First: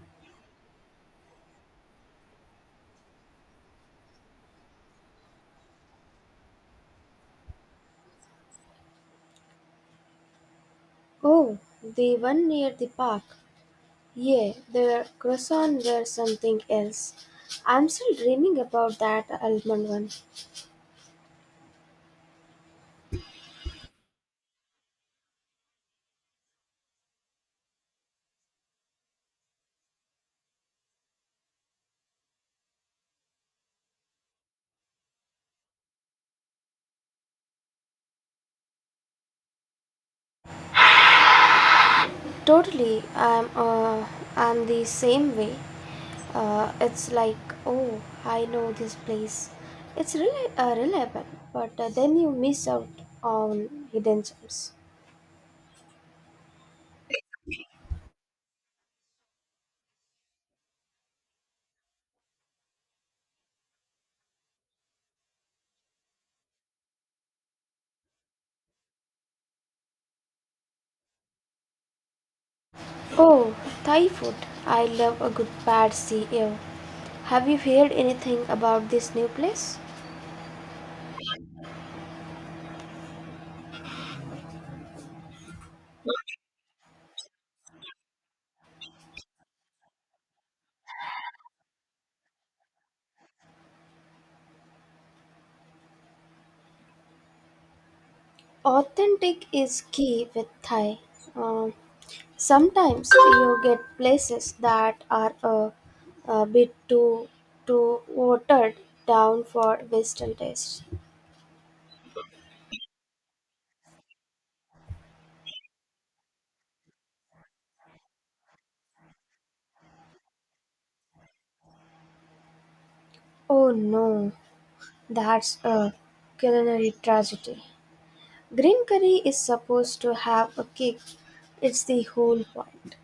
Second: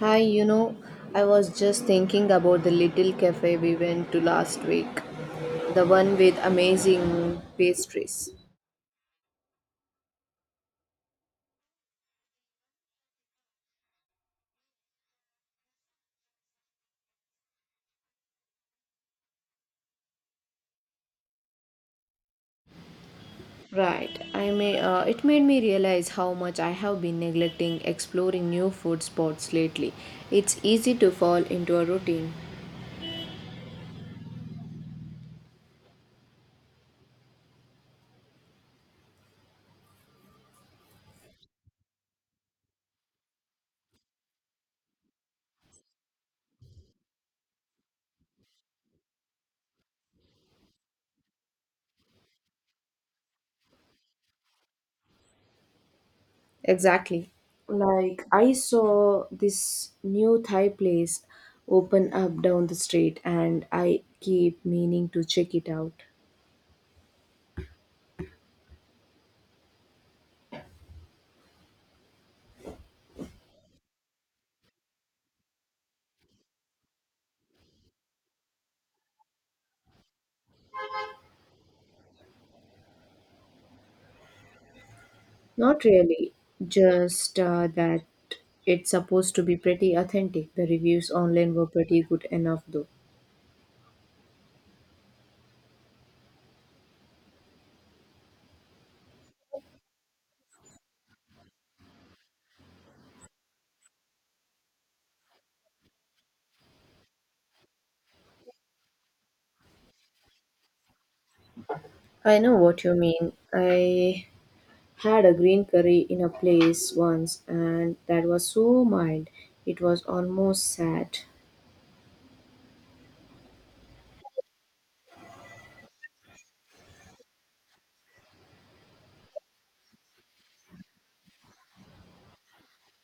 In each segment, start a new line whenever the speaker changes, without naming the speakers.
Hi, you know, I was just thinking about the little cafe we went to last week, the one with amazing pastries.
Oh, the one near the park. Yeah, the croissant were something else. I'm still dreaming about that almond one.
Right, I may. It made me realize how much I have been neglecting exploring new food spots lately. It's easy to fall into a routine.
Totally, I'm the same way. It's like, oh, I know this place. It's really reliable, but then you miss out on hidden gems.
Exactly. Like I saw this new Thai place open up down the street, and I keep meaning to check it out.
Oh, Thai food. I love a good pad see ew. Have you heard anything about this new place?
Not really, just that it's supposed to be pretty authentic. The reviews online were pretty good enough, though.
Authentic is key with Thai. Um, Sometimes you get places that are a bit too watered down for Western taste.
I know what you mean. I had a green curry in a place once, and that was so mild, it was almost sad.
Oh no, that's a culinary tragedy. Green curry is supposed to have a kick. It's the whole point.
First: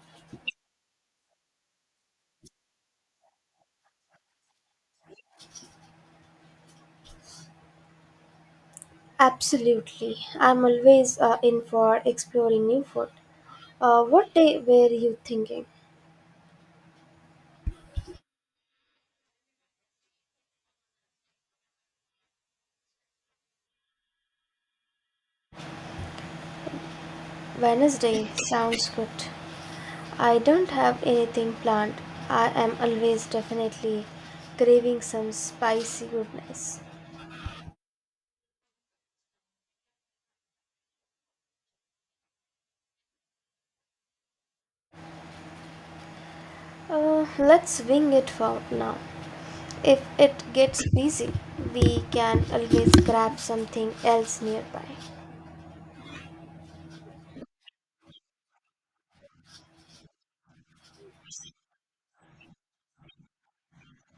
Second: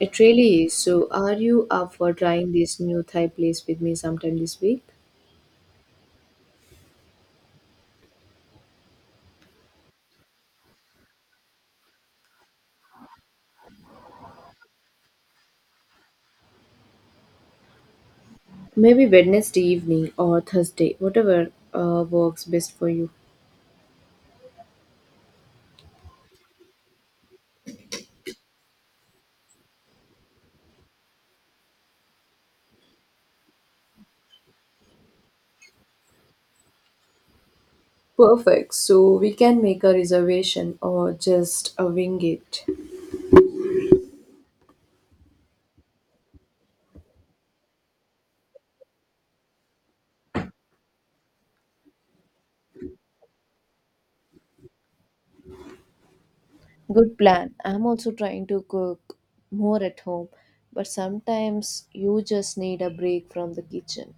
It really is. So, are you up for trying this new Thai place with me sometime this week?
Absolutely, I'm always in for exploring new food. What day were you thinking?
Maybe Wednesday evening or Thursday, whatever works best for you.
Wednesday sounds good. I don't have anything planned. I am always definitely craving some spicy goodness.
Perfect. So we can make a reservation or just wing it.
Let's wing it for now. If it gets busy, we can always grab something else nearby.
Good plan. I'm also trying to cook more at home, but sometimes you just need a break from the kitchen.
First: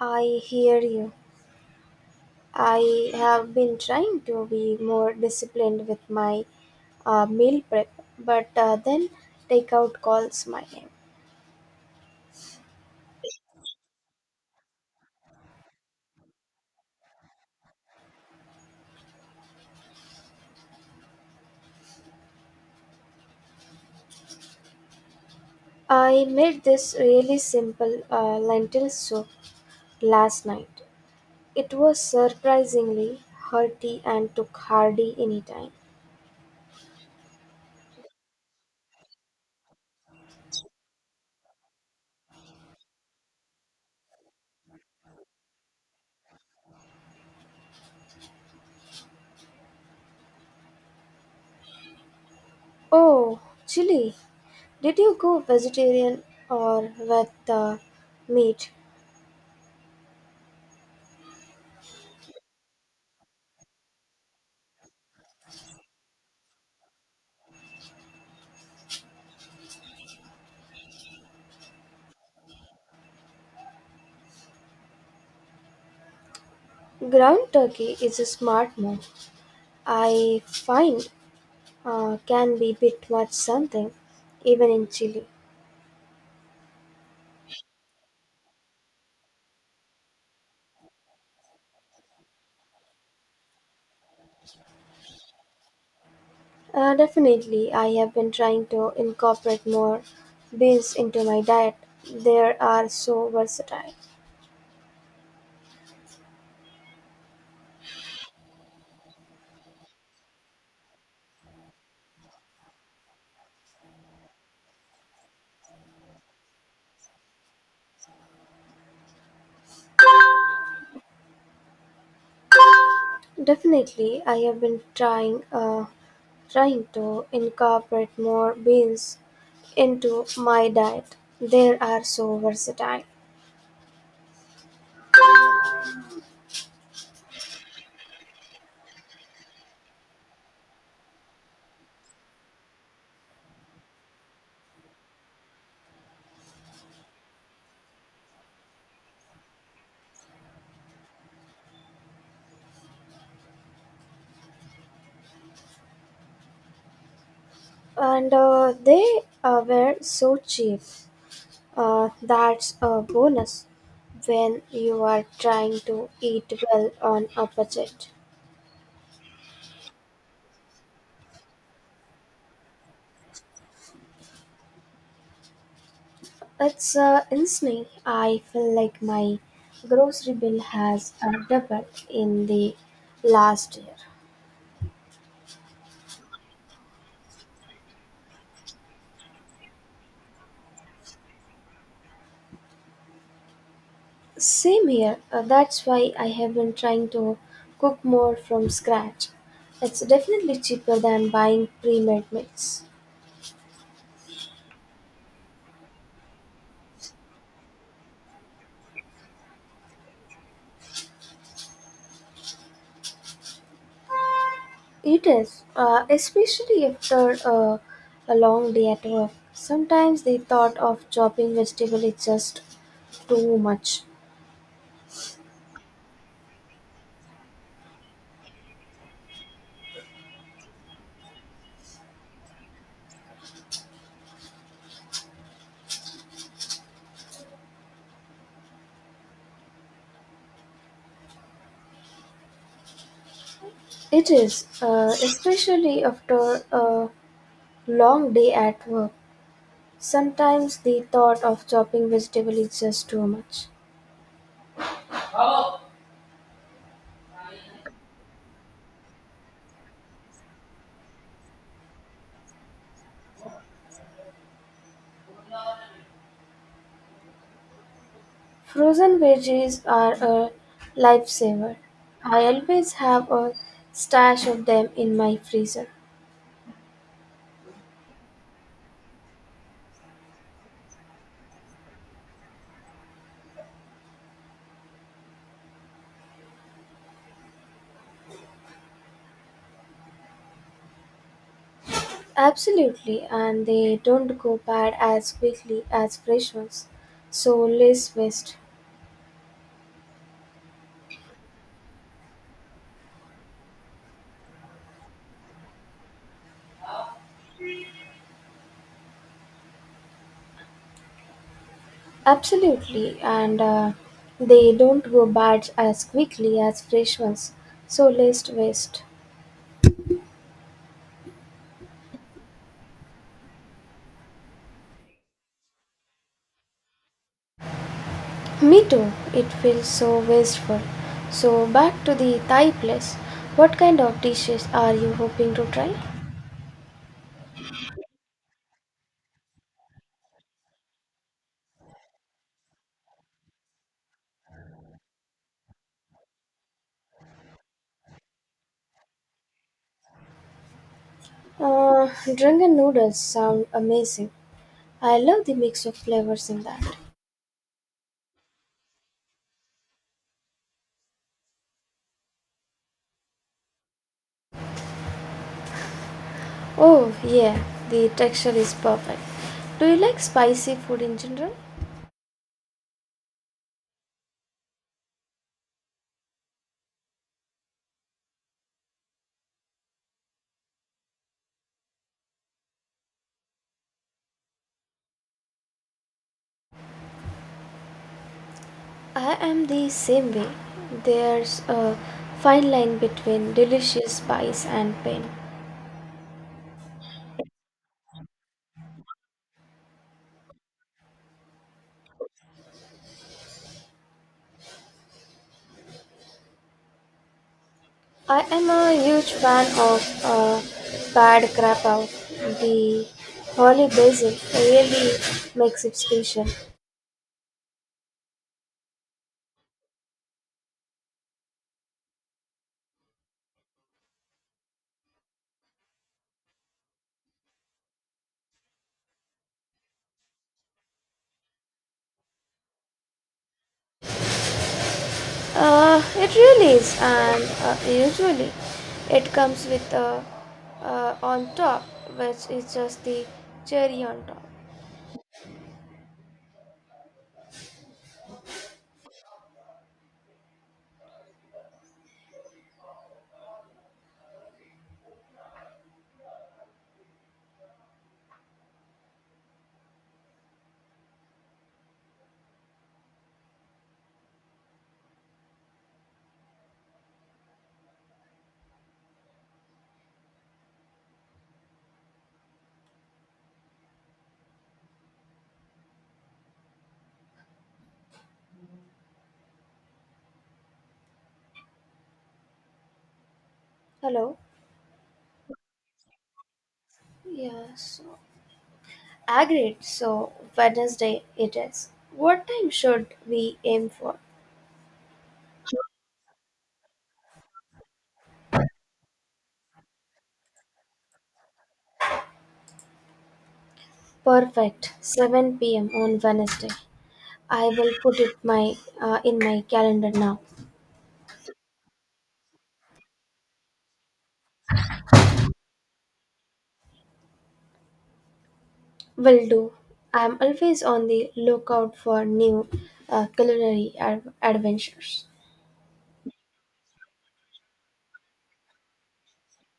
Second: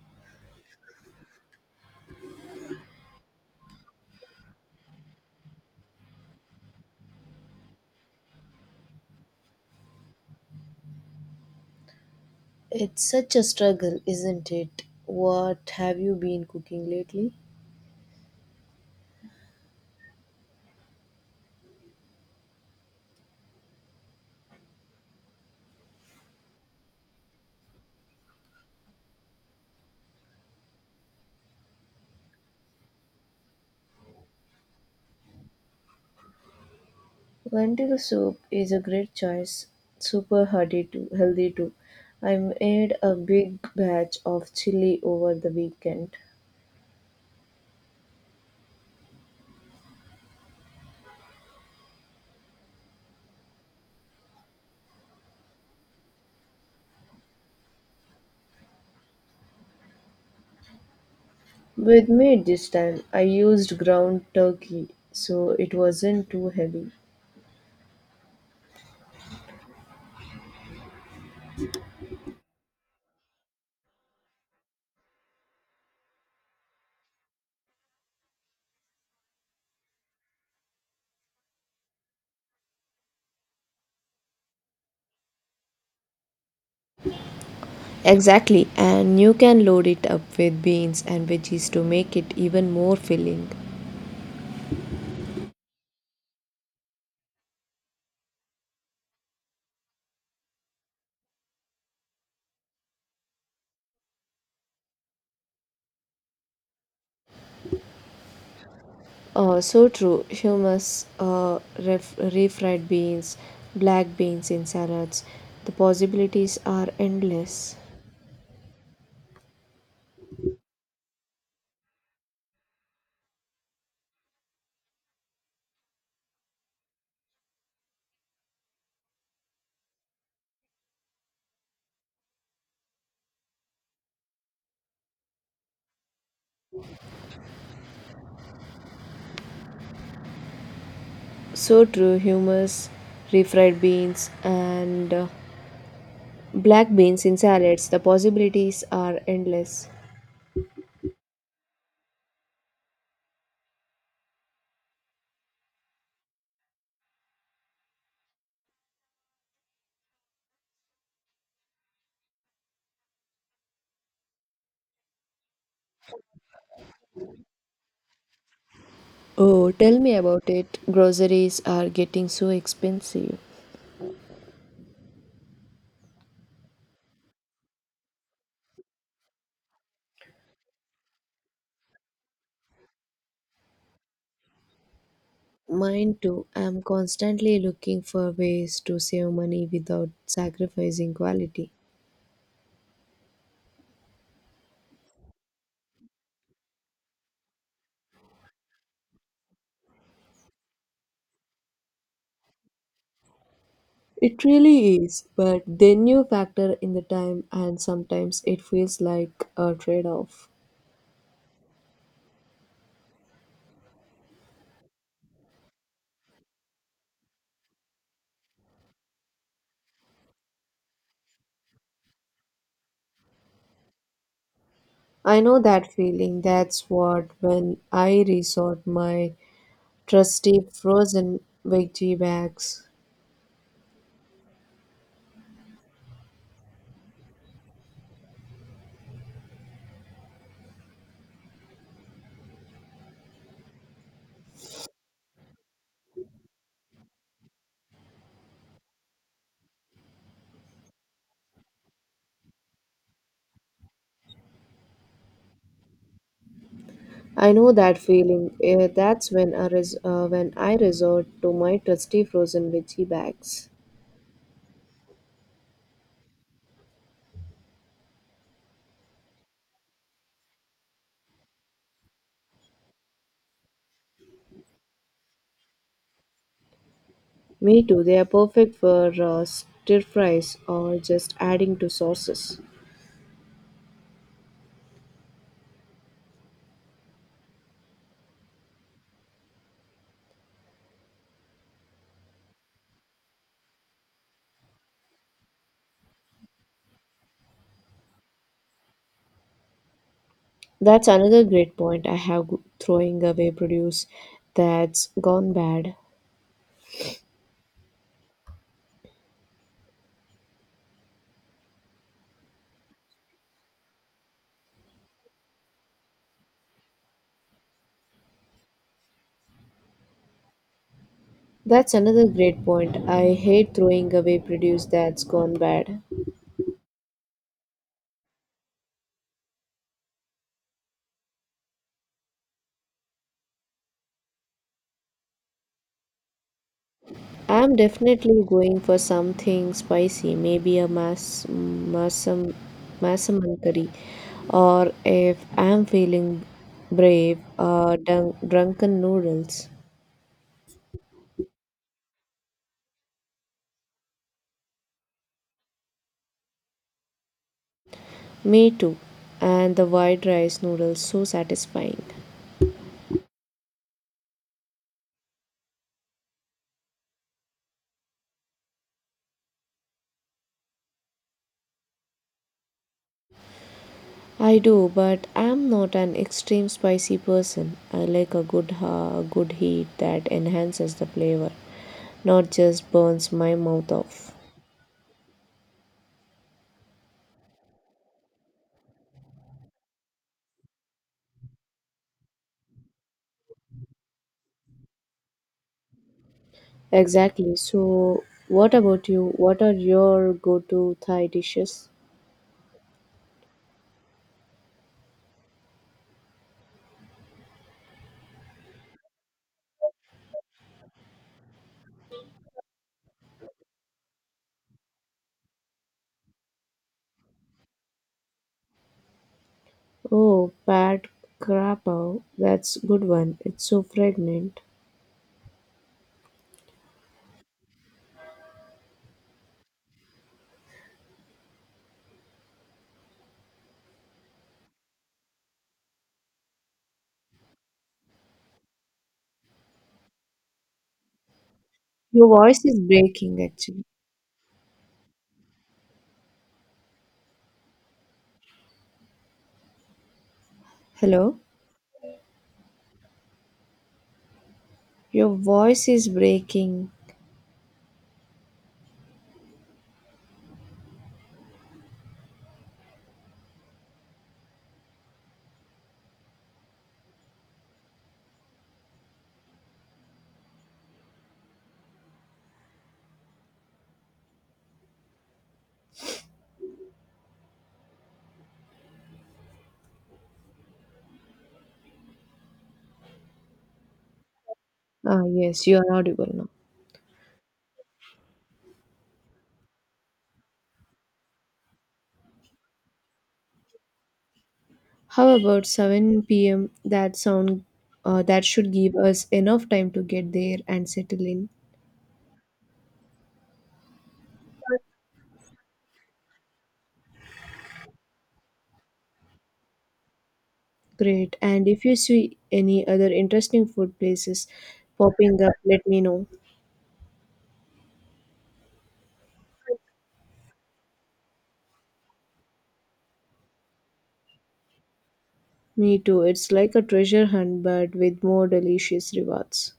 I hear you. I have been trying to be more disciplined with my meal prep, but then takeout calls my name.
It's such a struggle, isn't it? What have you been cooking lately?
I made this really simple lentil soup last night. It was surprisingly hearty and took hardly any time.
Lentil soup is a great choice. Super hearty too, healthy too. I made a big batch of chili over the weekend.
Oh, chili, did you go vegetarian or with meat?
With me this time, I used ground turkey, so it wasn't too heavy.
Ground turkey is a smart move. I find can be bit much something, even in chili.
Exactly, and you can load it up with beans and veggies to make it even more filling.
Definitely, I have been trying to incorporate more beans into my diet. They are so versatile.
So true, hummus, refried beans, black beans in salads. The possibilities are endless.
Definitely, I have been trying to incorporate more beans into my diet. They are so versatile,
So true, hummus, refried beans, and black beans in salads. The possibilities are endless.
and they were so cheap. That's a bonus when you are trying to eat well on a budget.
Oh, tell me about it. Groceries are getting so expensive.
It's insane. I feel like my grocery bill has doubled in the last year.
Mine too. I'm constantly looking for ways to save money without sacrificing quality.
Same here. That's why I have been trying to cook more from scratch. It's definitely cheaper than buying pre-made meals.
It really is, but then you factor in the time, and sometimes it feels like a trade off.
It is, especially after a long day at work. Sometimes the thought of chopping vegetable is just too much.
I know that feeling. That's what when I resort my trusty frozen veggie bags.
It is, especially after long day at work. Sometimes the thought of chopping vegetable is just too much.
I know that feeling. That's when when I resort to my trusty frozen veggie bags.
Frozen veggies are a lifesaver. I always have a stash of them in my freezer.
Me too, they are perfect for stir fries or just adding to sauces.
Absolutely, and they don't go bad as quickly as fresh ones, so less waste.
That's another great point throwing away produce that's gone bad.
Absolutely, and they don't go bad as quickly as fresh ones, so less waste.
That's another great point. I hate throwing away produce that's gone bad.
Me too. It feels so wasteful. So back to the Thai place. What kind of dishes are you hoping to try?
I'm definitely going for something spicy, maybe a masaman curry, or if I'm feeling brave, drunken noodles.
Uh, Drunken noodles sound amazing. I love the mix of flavors in that.
Me too, and the white rice noodles so satisfying.
Oh yeah, the texture is perfect. Do you like spicy food in general?
I do, but I'm not an extreme spicy person. I like a good heat that enhances the flavor, not just burns my mouth off.
I am the same way. There's a fine line between delicious spice and pain.
Exactly. So, what about you? What are your go-to Thai dishes?
I am a huge fan of pad krapao. The holy basil really makes it special.
Oh, pad krapao. That's good one. It's so fragrant.
It really is, and usually it comes with on top,
Your
which
voice
is
is
just the
breaking actually.
cherry on top.
Hello? Your voice is breaking.
Hello.
Ah, yes, you are audible now.
Yeah. So agreed. So Wednesday it is. What time should we aim for?
How about 7 p.m.? That sound that should give us enough time to get there and settle in.
Perfect. 7 p.m. on Wednesday. I will put it my in my calendar now.
Great. And if you see any other interesting food places popping up, let me know.
Will do. I am always on the lookout for new culinary adventures.
Me too. It's like a treasure hunt, but with more delicious rewards.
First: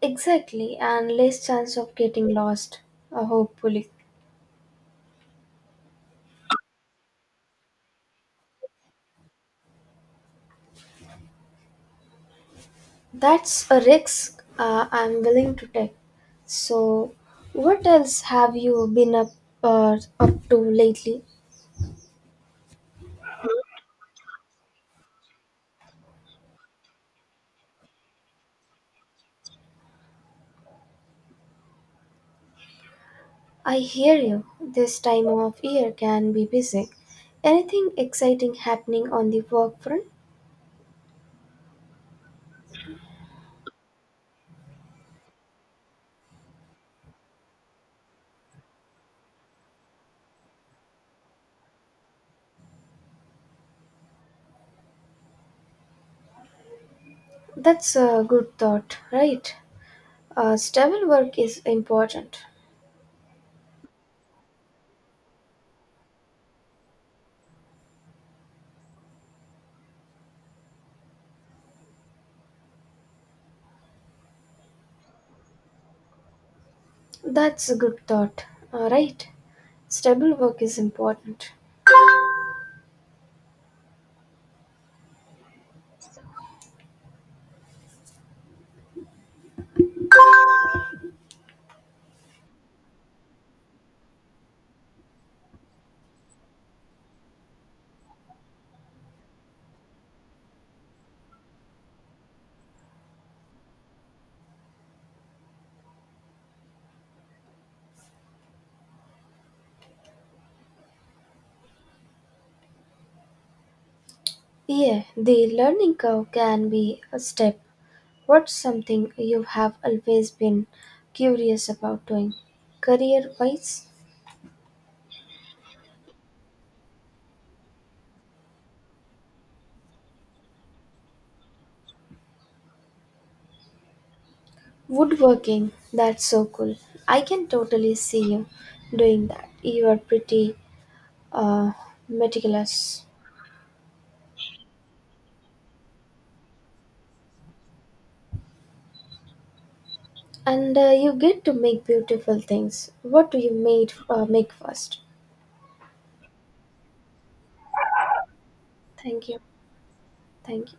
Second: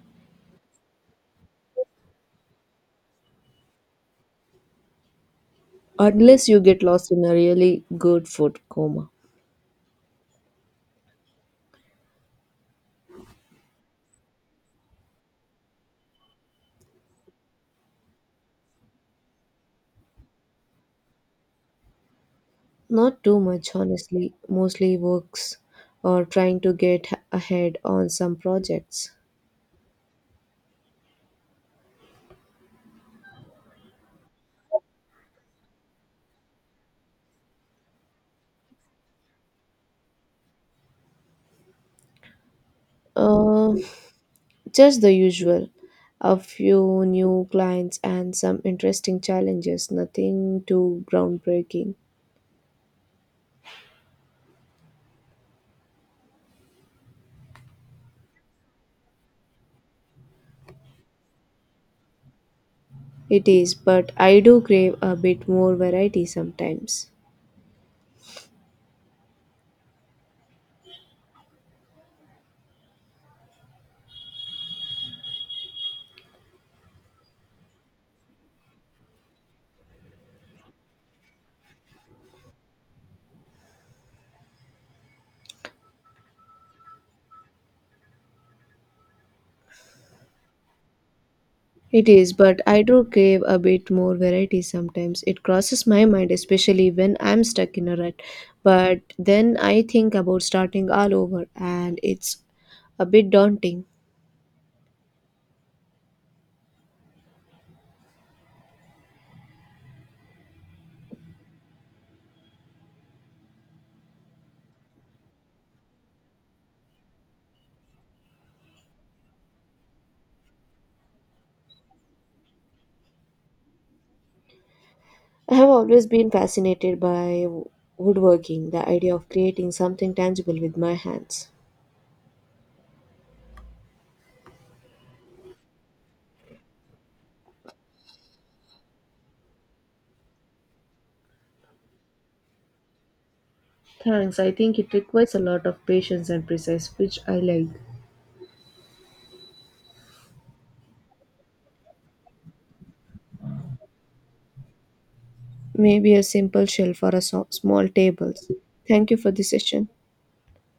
Exactly, and less chance of getting lost, hopefully.
Unless you get lost in a really good food coma.
That's a risk I'm willing to take. So, what else have you been up to lately?
Not too much, honestly. Mostly works or trying to ahead on some projects.
I hear you. This time of year can be busy. Anything exciting happening on the work front?
Uh, just the usual. A few new clients and some interesting challenges. Nothing too groundbreaking.
That's a good thought, right? Stable work is important.
It is, but I do crave a bit more variety sometimes.
That's a good thought, right? Stable work is important.
It is, but I do crave a bit more variety sometimes. It crosses my mind, especially when I'm stuck in a rut. But then I think about starting all over, and it's a bit daunting.
Yeah, the learning curve can be a step. What's something you have always been curious about doing? Career wise?
I have always been fascinated by woodworking, the idea of creating something tangible with my hands.
Woodworking, that's so cool. I can totally see you doing that. You are pretty uh, meticulous.
Thanks, I think it requires a lot of patience and precise, which I like.
And you get to make beautiful things. What do you make first?
Maybe a simple shelf or a small table. Thank you
Thank
for
you.
this session.
Thank you.